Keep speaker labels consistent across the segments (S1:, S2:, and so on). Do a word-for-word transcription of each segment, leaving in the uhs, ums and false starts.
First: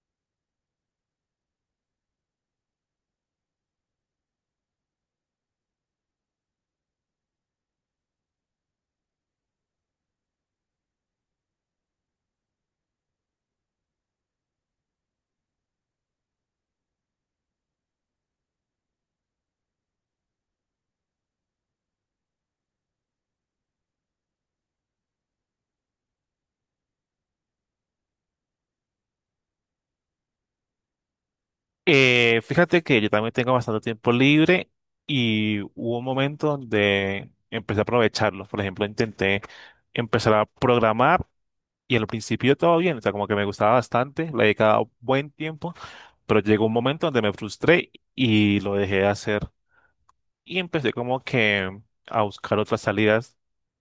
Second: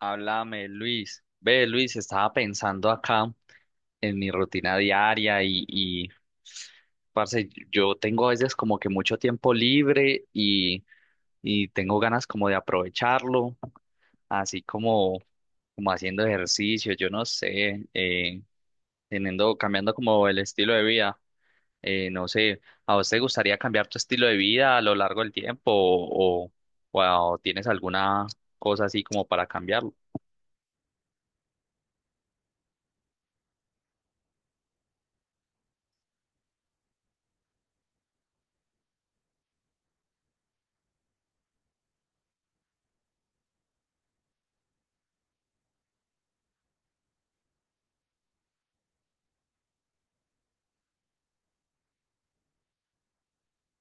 S1: Háblame, Luis. Ve, Luis, estaba pensando acá en mi rutina diaria y, y parce, yo tengo a veces como que mucho tiempo libre y, y tengo ganas como de aprovecharlo, así como, como haciendo ejercicio, yo no sé, eh, teniendo, cambiando como el estilo de vida. Eh, no sé, ¿a vos te gustaría cambiar tu estilo de vida a lo largo del tiempo o, o o tienes alguna cosa así como para cambiarlo?
S2: Eh, fíjate que yo también tengo bastante tiempo libre y hubo un momento donde empecé a aprovecharlo. Por ejemplo, intenté empezar a programar y al principio todo bien, o sea, como que me gustaba bastante, le dedicaba buen tiempo, pero llegó un momento donde me frustré y lo dejé de hacer y empecé como que a buscar otras salidas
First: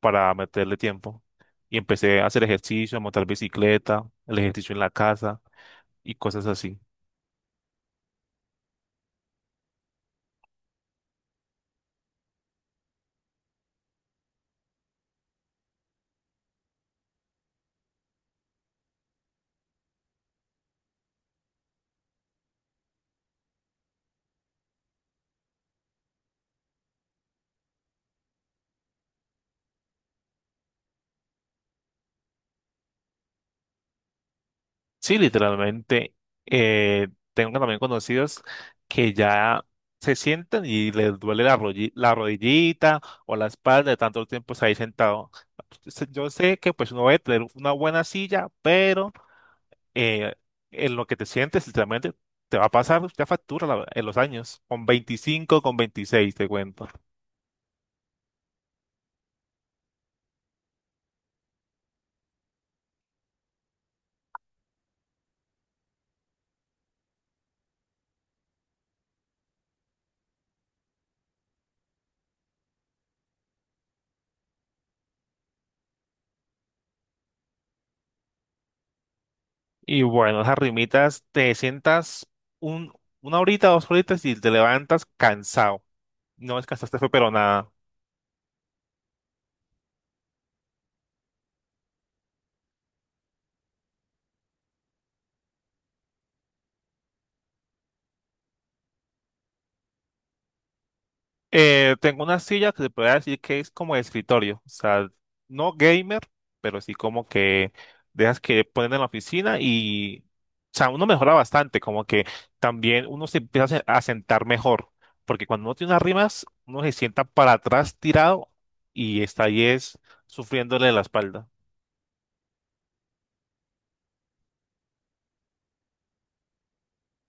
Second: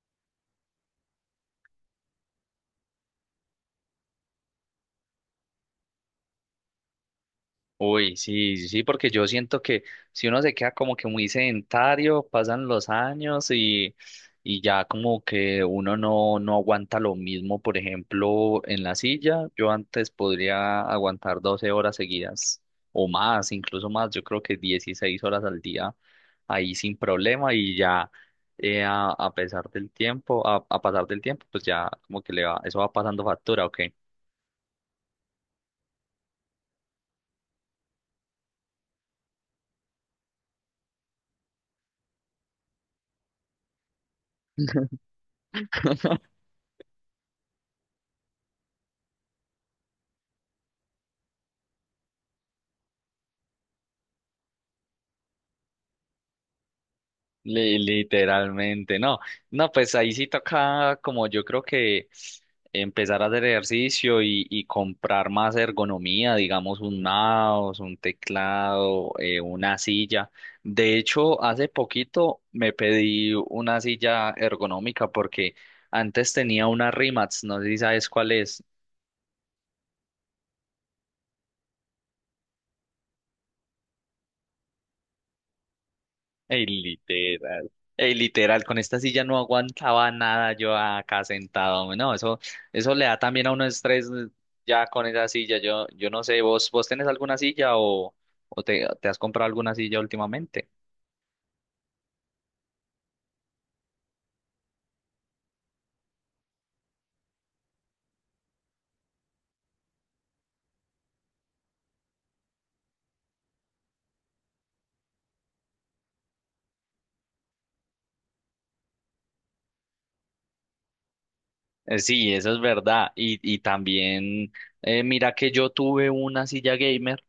S2: para meterle tiempo. Y empecé a hacer ejercicio, a montar bicicleta, el ejercicio en la casa y cosas así.
S1: Uy, sí, sí, sí, porque yo siento que si uno se queda como que muy sedentario, pasan los años y, y ya como que uno no, no aguanta lo mismo, por ejemplo, en la silla, yo antes podría aguantar doce horas seguidas o más, incluso más, yo creo que dieciséis horas al día ahí sin problema y ya eh, a, a pesar del tiempo, a, a pasar del tiempo, pues ya como que le va, eso va pasando factura, ¿ok?
S2: Sí, literalmente. eh, Tengo también conocidos que ya se sientan y les duele la, rolli- la rodillita o la espalda de tanto tiempo estar ahí sentado. Se- Yo sé que pues uno debe tener una buena silla, pero eh, en lo que te sientes literalmente te va a pasar ya factura la- en los años, con veinticinco, con veintiséis te cuento.
S1: Li- Literalmente, no, no, pues ahí sí toca como yo creo que empezar a hacer ejercicio y, y comprar más ergonomía, digamos un mouse, un teclado, eh, una silla. De hecho, hace poquito me pedí una silla ergonómica porque antes tenía una Rimax, no sé si sabes cuál es.
S2: Y bueno, esas rimitas te sientas un, una horita, dos horitas y te levantas cansado. No
S1: Ey,
S2: descansaste, fue pero
S1: literal.
S2: nada.
S1: Ey, literal, con esta silla no aguantaba nada yo acá sentado, hombre. No, eso, eso le da también a uno estrés eh, ya con esa silla. Yo, yo no sé, ¿vos, vos tenés alguna silla o, o te, te has comprado alguna silla últimamente?
S2: Eh, tengo una silla que se puede decir que es como de escritorio, o sea, no gamer, pero sí como que dejas que ponen en la oficina y, o sea, uno mejora bastante, como que también uno se empieza a se- a sentar mejor, porque cuando uno tiene unas rimas, uno se sienta para atrás tirado y está ahí es sufriéndole la espalda,
S1: Eh, Sí, eso es verdad. Y, y también, eh, mira que yo tuve una silla gamer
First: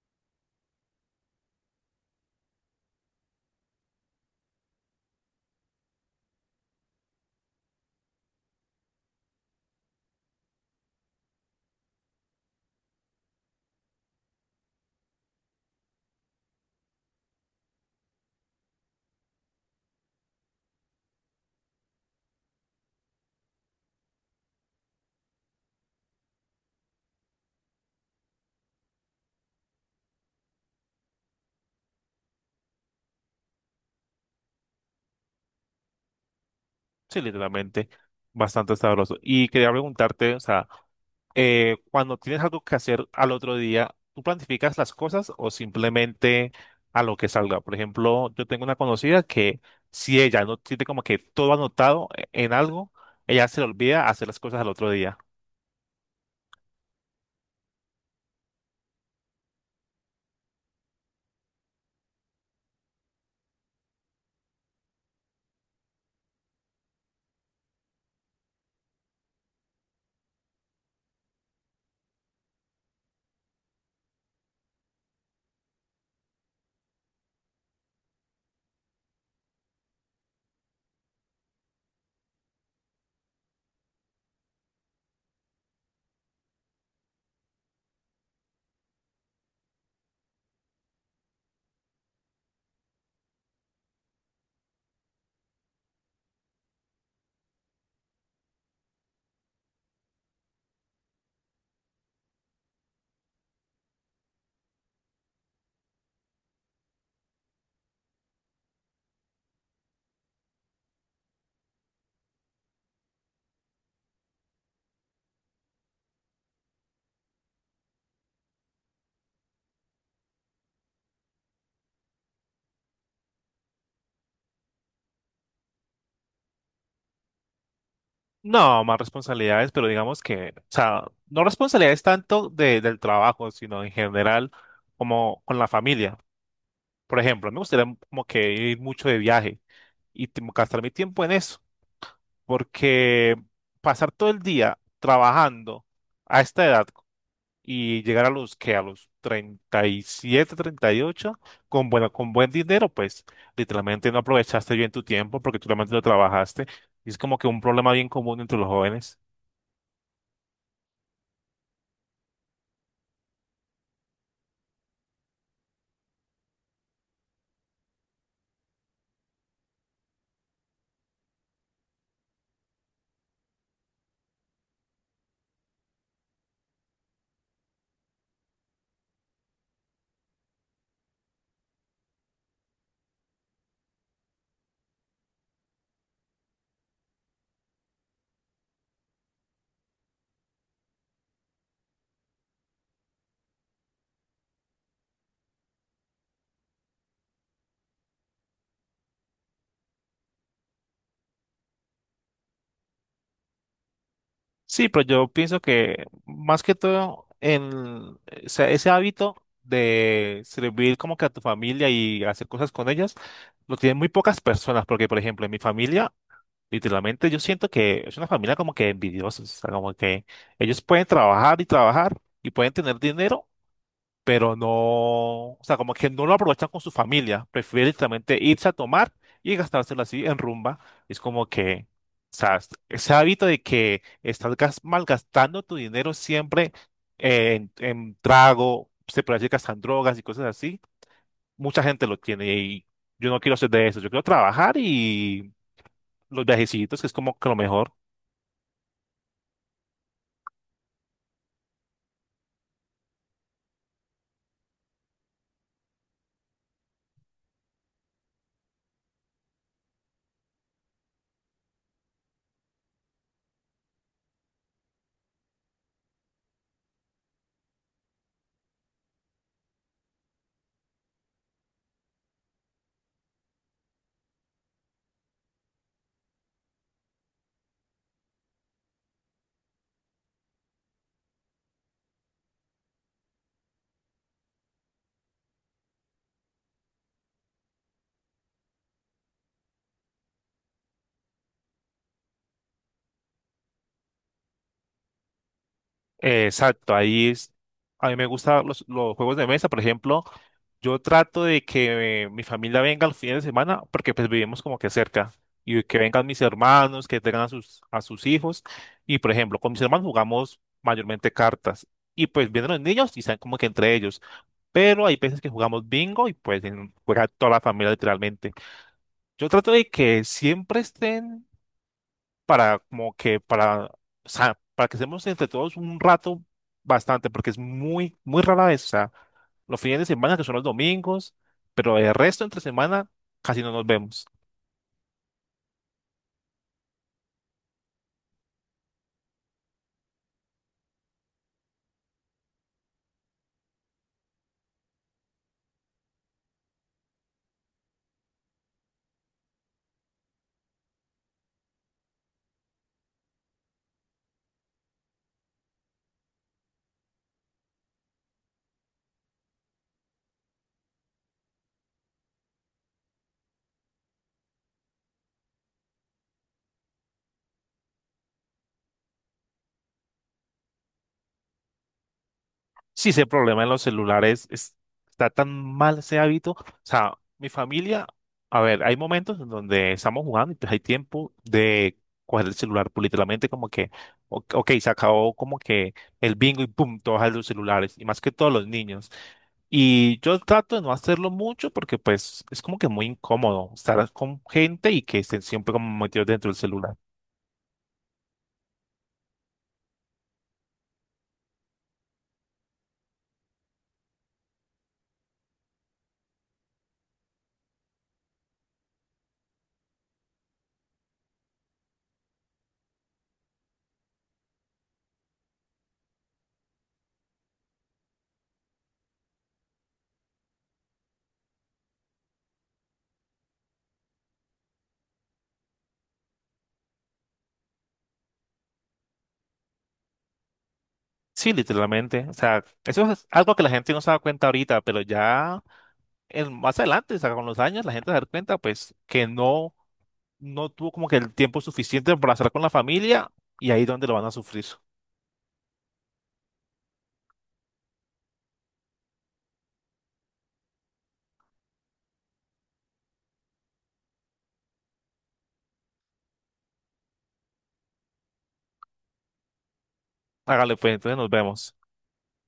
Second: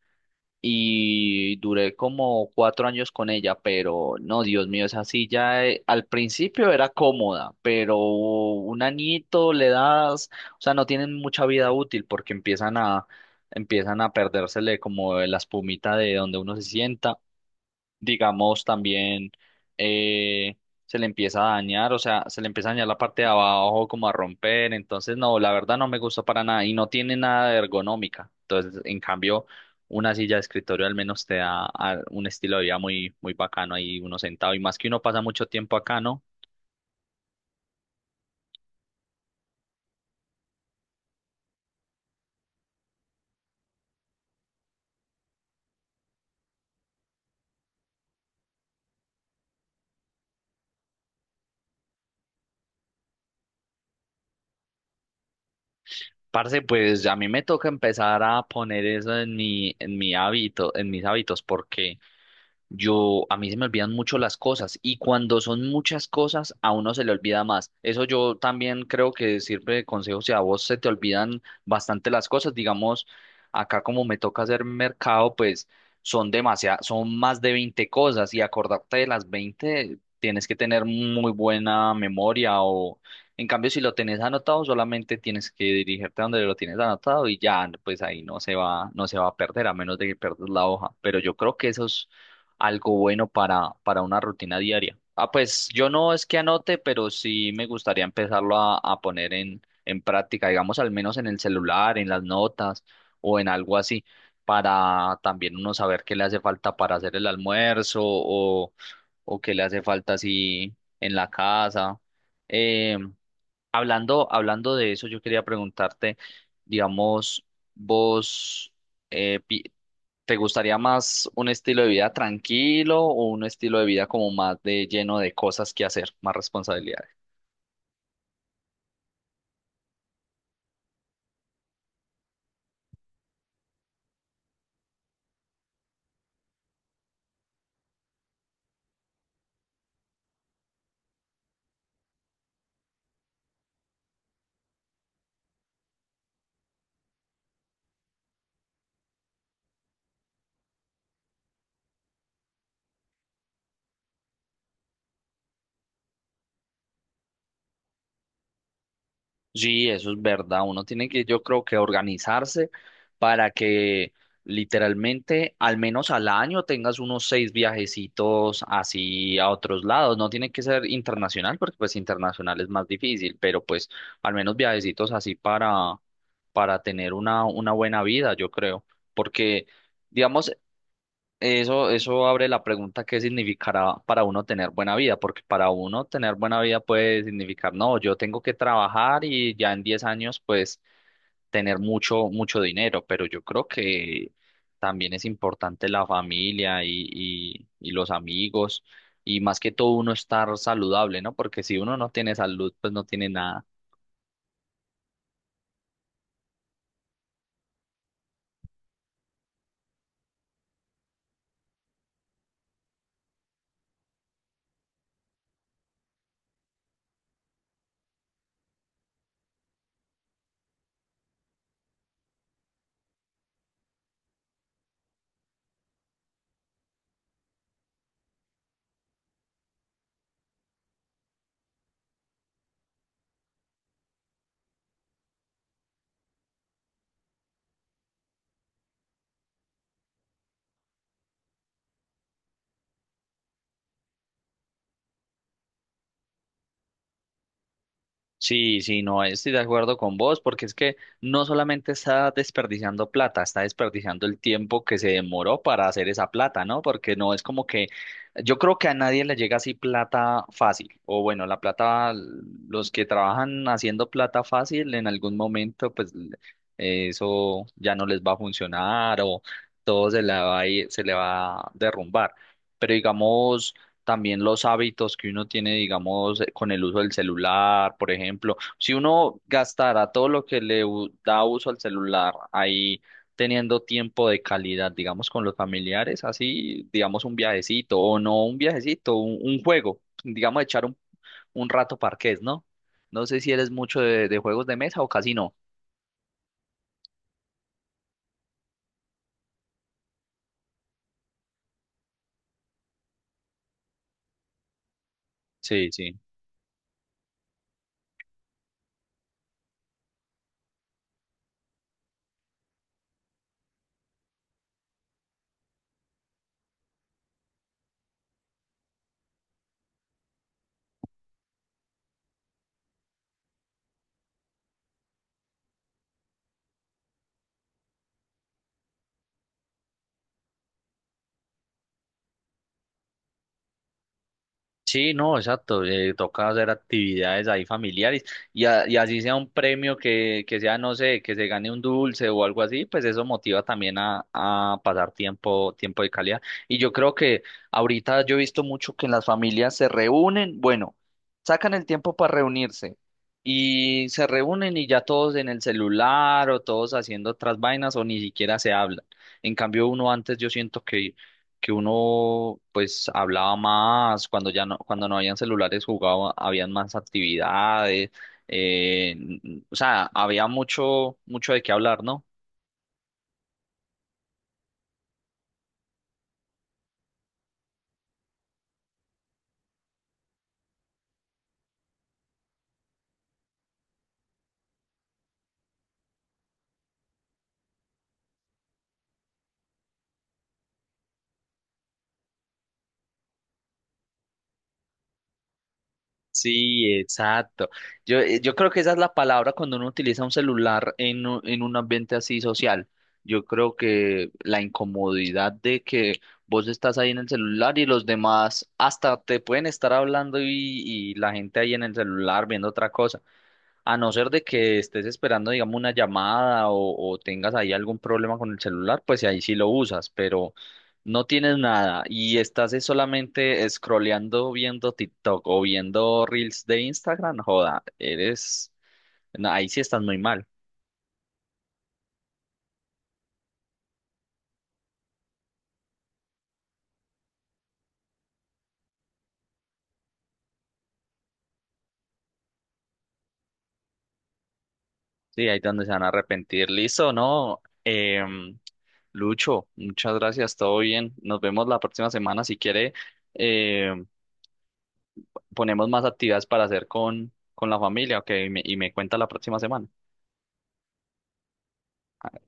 S1: y duré como cuatro años con ella, pero no, Dios mío, esa silla eh, al principio era cómoda, pero un añito le das, o sea, no tienen mucha vida útil porque empiezan a, empiezan a perdérsele como la espumita de donde uno se sienta digamos, también eh, se le empieza a dañar, o sea, se le empieza a dañar la parte de abajo como a romper, entonces no, la verdad no me gusta para nada y no tiene nada de ergonómica, entonces en cambio una silla de escritorio al menos te da a- un estilo de vida muy, muy bacano ahí uno sentado y más que uno pasa mucho tiempo acá, ¿no?
S2: sí, literalmente, bastante sabroso. Y quería preguntarte, o sea, eh, cuando tienes algo que hacer al otro día, ¿tú planificas las cosas o simplemente a lo que salga? Por ejemplo, yo tengo una conocida que si ella no tiene como que todo anotado e- en algo, ella se le olvida hacer las cosas al otro día.
S1: Parce, pues a mí me toca empezar a poner eso en mi, en mi hábito, en mis hábitos, porque Yo, a mí se me olvidan mucho las cosas y cuando son muchas cosas, a uno se le olvida más. Eso yo también creo que sirve de consejo si a vos se te olvidan bastante las cosas. Digamos, acá como me toca hacer mercado, pues son demasiadas, son más de veinte cosas y acordarte de las veinte tienes que tener muy buena memoria o en cambio si lo tenés anotado solamente tienes que dirigirte a donde lo tienes anotado y ya, pues ahí no se va, no se va a perder a menos de que pierdas la hoja. Pero yo creo que esos algo bueno para, para una rutina diaria. Ah, pues yo no es que anote, pero sí me gustaría empezarlo a, a poner en, en práctica, digamos, al menos en el celular, en las notas o en algo así, para también uno saber qué le hace falta para hacer el almuerzo o, o qué le hace falta así en la casa. Em, Hablando, hablando de eso, yo quería preguntarte, digamos, vos, eh, pi- ¿te gustaría más un estilo de vida tranquilo o un estilo de vida como más de lleno de cosas que hacer, más responsabilidades?
S2: No, más responsabilidades, pero digamos que, o sea, no responsabilidades tanto de, del trabajo, sino en general como con la familia. Por ejemplo, me gustaría como que ir mucho de viaje y tipo, gastar mi tiempo en eso porque pasar todo el día trabajando a esta edad y llegar a los que a los treinta y siete, treinta y ocho con bueno, con buen dinero, pues literalmente no aprovechaste bien tu tiempo porque tú realmente no trabajaste. Y es como que un problema bien común entre los jóvenes.
S1: Sí, eso es verdad. Uno tiene que, yo creo que organizarse para que literalmente al menos al año tengas unos seis viajecitos así a otros lados. No tiene que ser internacional porque pues internacional es más difícil, pero pues al menos viajecitos así para, para tener una, una buena vida, yo creo. Porque, digamos, eso, eso abre la pregunta qué significará para uno tener buena vida, porque para uno tener buena vida puede significar, no, yo tengo que trabajar y ya en diez años pues tener mucho, mucho dinero, pero yo creo que también es importante la familia y, y, y los amigos y más que todo uno estar saludable, ¿no? Porque si uno no tiene salud, pues no tiene nada.
S2: Sí, pero yo pienso que más que todo en ese, ese hábito de servir como que a tu familia y hacer cosas con ellas, lo tienen muy pocas personas, porque por ejemplo en mi familia literalmente yo siento que es una familia como que envidiosa, o sea, como que ellos pueden trabajar y trabajar y pueden tener dinero, pero no, o sea, como que no lo aprovechan con su familia, prefieren literalmente irse a tomar y gastárselo así en rumba. Es como que, o sea, es- ese hábito de que estás gas- malgastando tu dinero siempre en, en trago, se puede decir que hasta en drogas y cosas así, mucha gente lo tiene y yo no quiero ser de eso, yo quiero trabajar y los viajecitos, que es como que lo mejor.
S1: Sí, sí, no estoy de acuerdo con vos, porque es que no solamente está desperdiciando plata, está desperdiciando el tiempo que se demoró para hacer esa plata, ¿no? Porque no es como que yo creo que a nadie le llega así plata fácil, o bueno, la plata, los que trabajan haciendo plata fácil en algún momento, pues l- eso ya no les va a funcionar o todo se le va a ir- se le va a derrumbar. Pero digamos también los hábitos que uno tiene, digamos, eh, con el uso del celular, por ejemplo. Si uno gastara todo lo que le u- da uso al celular ahí teniendo tiempo de calidad, digamos, con los familiares, así, digamos, un viajecito o no un viajecito, un, un juego, digamos, echar un, un rato parqués, ¿no? No sé si eres mucho de, de juegos de mesa o casi no.
S2: Eh, Exacto, ahí es. A mí me gustan los, los juegos de mesa, por ejemplo. Yo trato de que eh, mi familia venga al fin de semana porque pues vivimos como que cerca y
S1: Sí,
S2: que
S1: sí.
S2: vengan mis hermanos, que tengan a sus, a sus hijos. Y por ejemplo, con mis hermanos jugamos mayormente cartas y pues vienen los niños y están como que entre ellos. Pero hay veces que jugamos bingo y pues en- juega toda la familia literalmente. Yo trato de que siempre estén para como que para, o sea, para que estemos entre todos un rato bastante, porque es muy, muy rara vez, o sea, los fines de semana que son los domingos, pero el resto entre semana casi no nos vemos.
S1: Sí, no, exacto. Eh, toca hacer actividades ahí familiares y, a- y así sea un premio que, que sea, no sé, que se gane un dulce o algo así, pues eso motiva también a, a pasar tiempo, tiempo de calidad. Y yo creo que ahorita yo he visto mucho que las familias se reúnen, bueno, sacan el tiempo para reunirse y se reúnen y ya todos en el celular o todos haciendo otras vainas o ni siquiera se hablan. En cambio, uno antes yo siento que que uno pues hablaba más, cuando ya no, cuando no habían celulares jugaba, habían más actividades, eh, n- n- o sea, había mucho, mucho de qué hablar, ¿no?
S2: Sí, ese problema en los celulares es- está tan mal ese hábito. O sea, mi familia, a ver, hay momentos en donde estamos jugando y pues hay tiempo de coger el celular, pues literalmente como que, o- ok, se acabó como que el bingo y pum, todos a los celulares, y más que todos los niños. Y yo trato de no hacerlo mucho porque pues es como que muy incómodo estar con gente y que estén siempre como metidos dentro del
S1: Sí,
S2: celular.
S1: exacto. Yo, eh, yo creo que esa es la palabra cuando uno utiliza un celular en, u- en un ambiente así social. Yo creo que la incomodidad de que vos estás ahí en el celular y los demás hasta te pueden estar hablando y, y la gente ahí en el celular viendo otra cosa. A no ser de que estés esperando, digamos, una llamada o, o tengas ahí algún problema con el celular, pues ahí sí lo usas, pero no tienes nada y estás es solamente scrolleando viendo TikTok o viendo Reels de Instagram, joda, eres, no, ahí sí estás muy mal.
S2: Sí, literalmente. O sea, eso es algo que la gente no se da cuenta ahorita, pero ya el- más adelante, o sea, con los años, la gente se da cuenta, pues, que no, no tuvo como que el tiempo suficiente para estar con la familia y ahí es donde lo van a sufrir.
S1: Sí, ahí es donde se van a arrepentir. Listo, ¿no? Em, Lucho, muchas gracias, todo bien. Nos vemos la próxima semana. Si quiere, em, ponemos más actividades para hacer con, con la familia, ok, y me, y me cuenta la próxima semana.
S2: Hágale, pues, entonces nos vemos.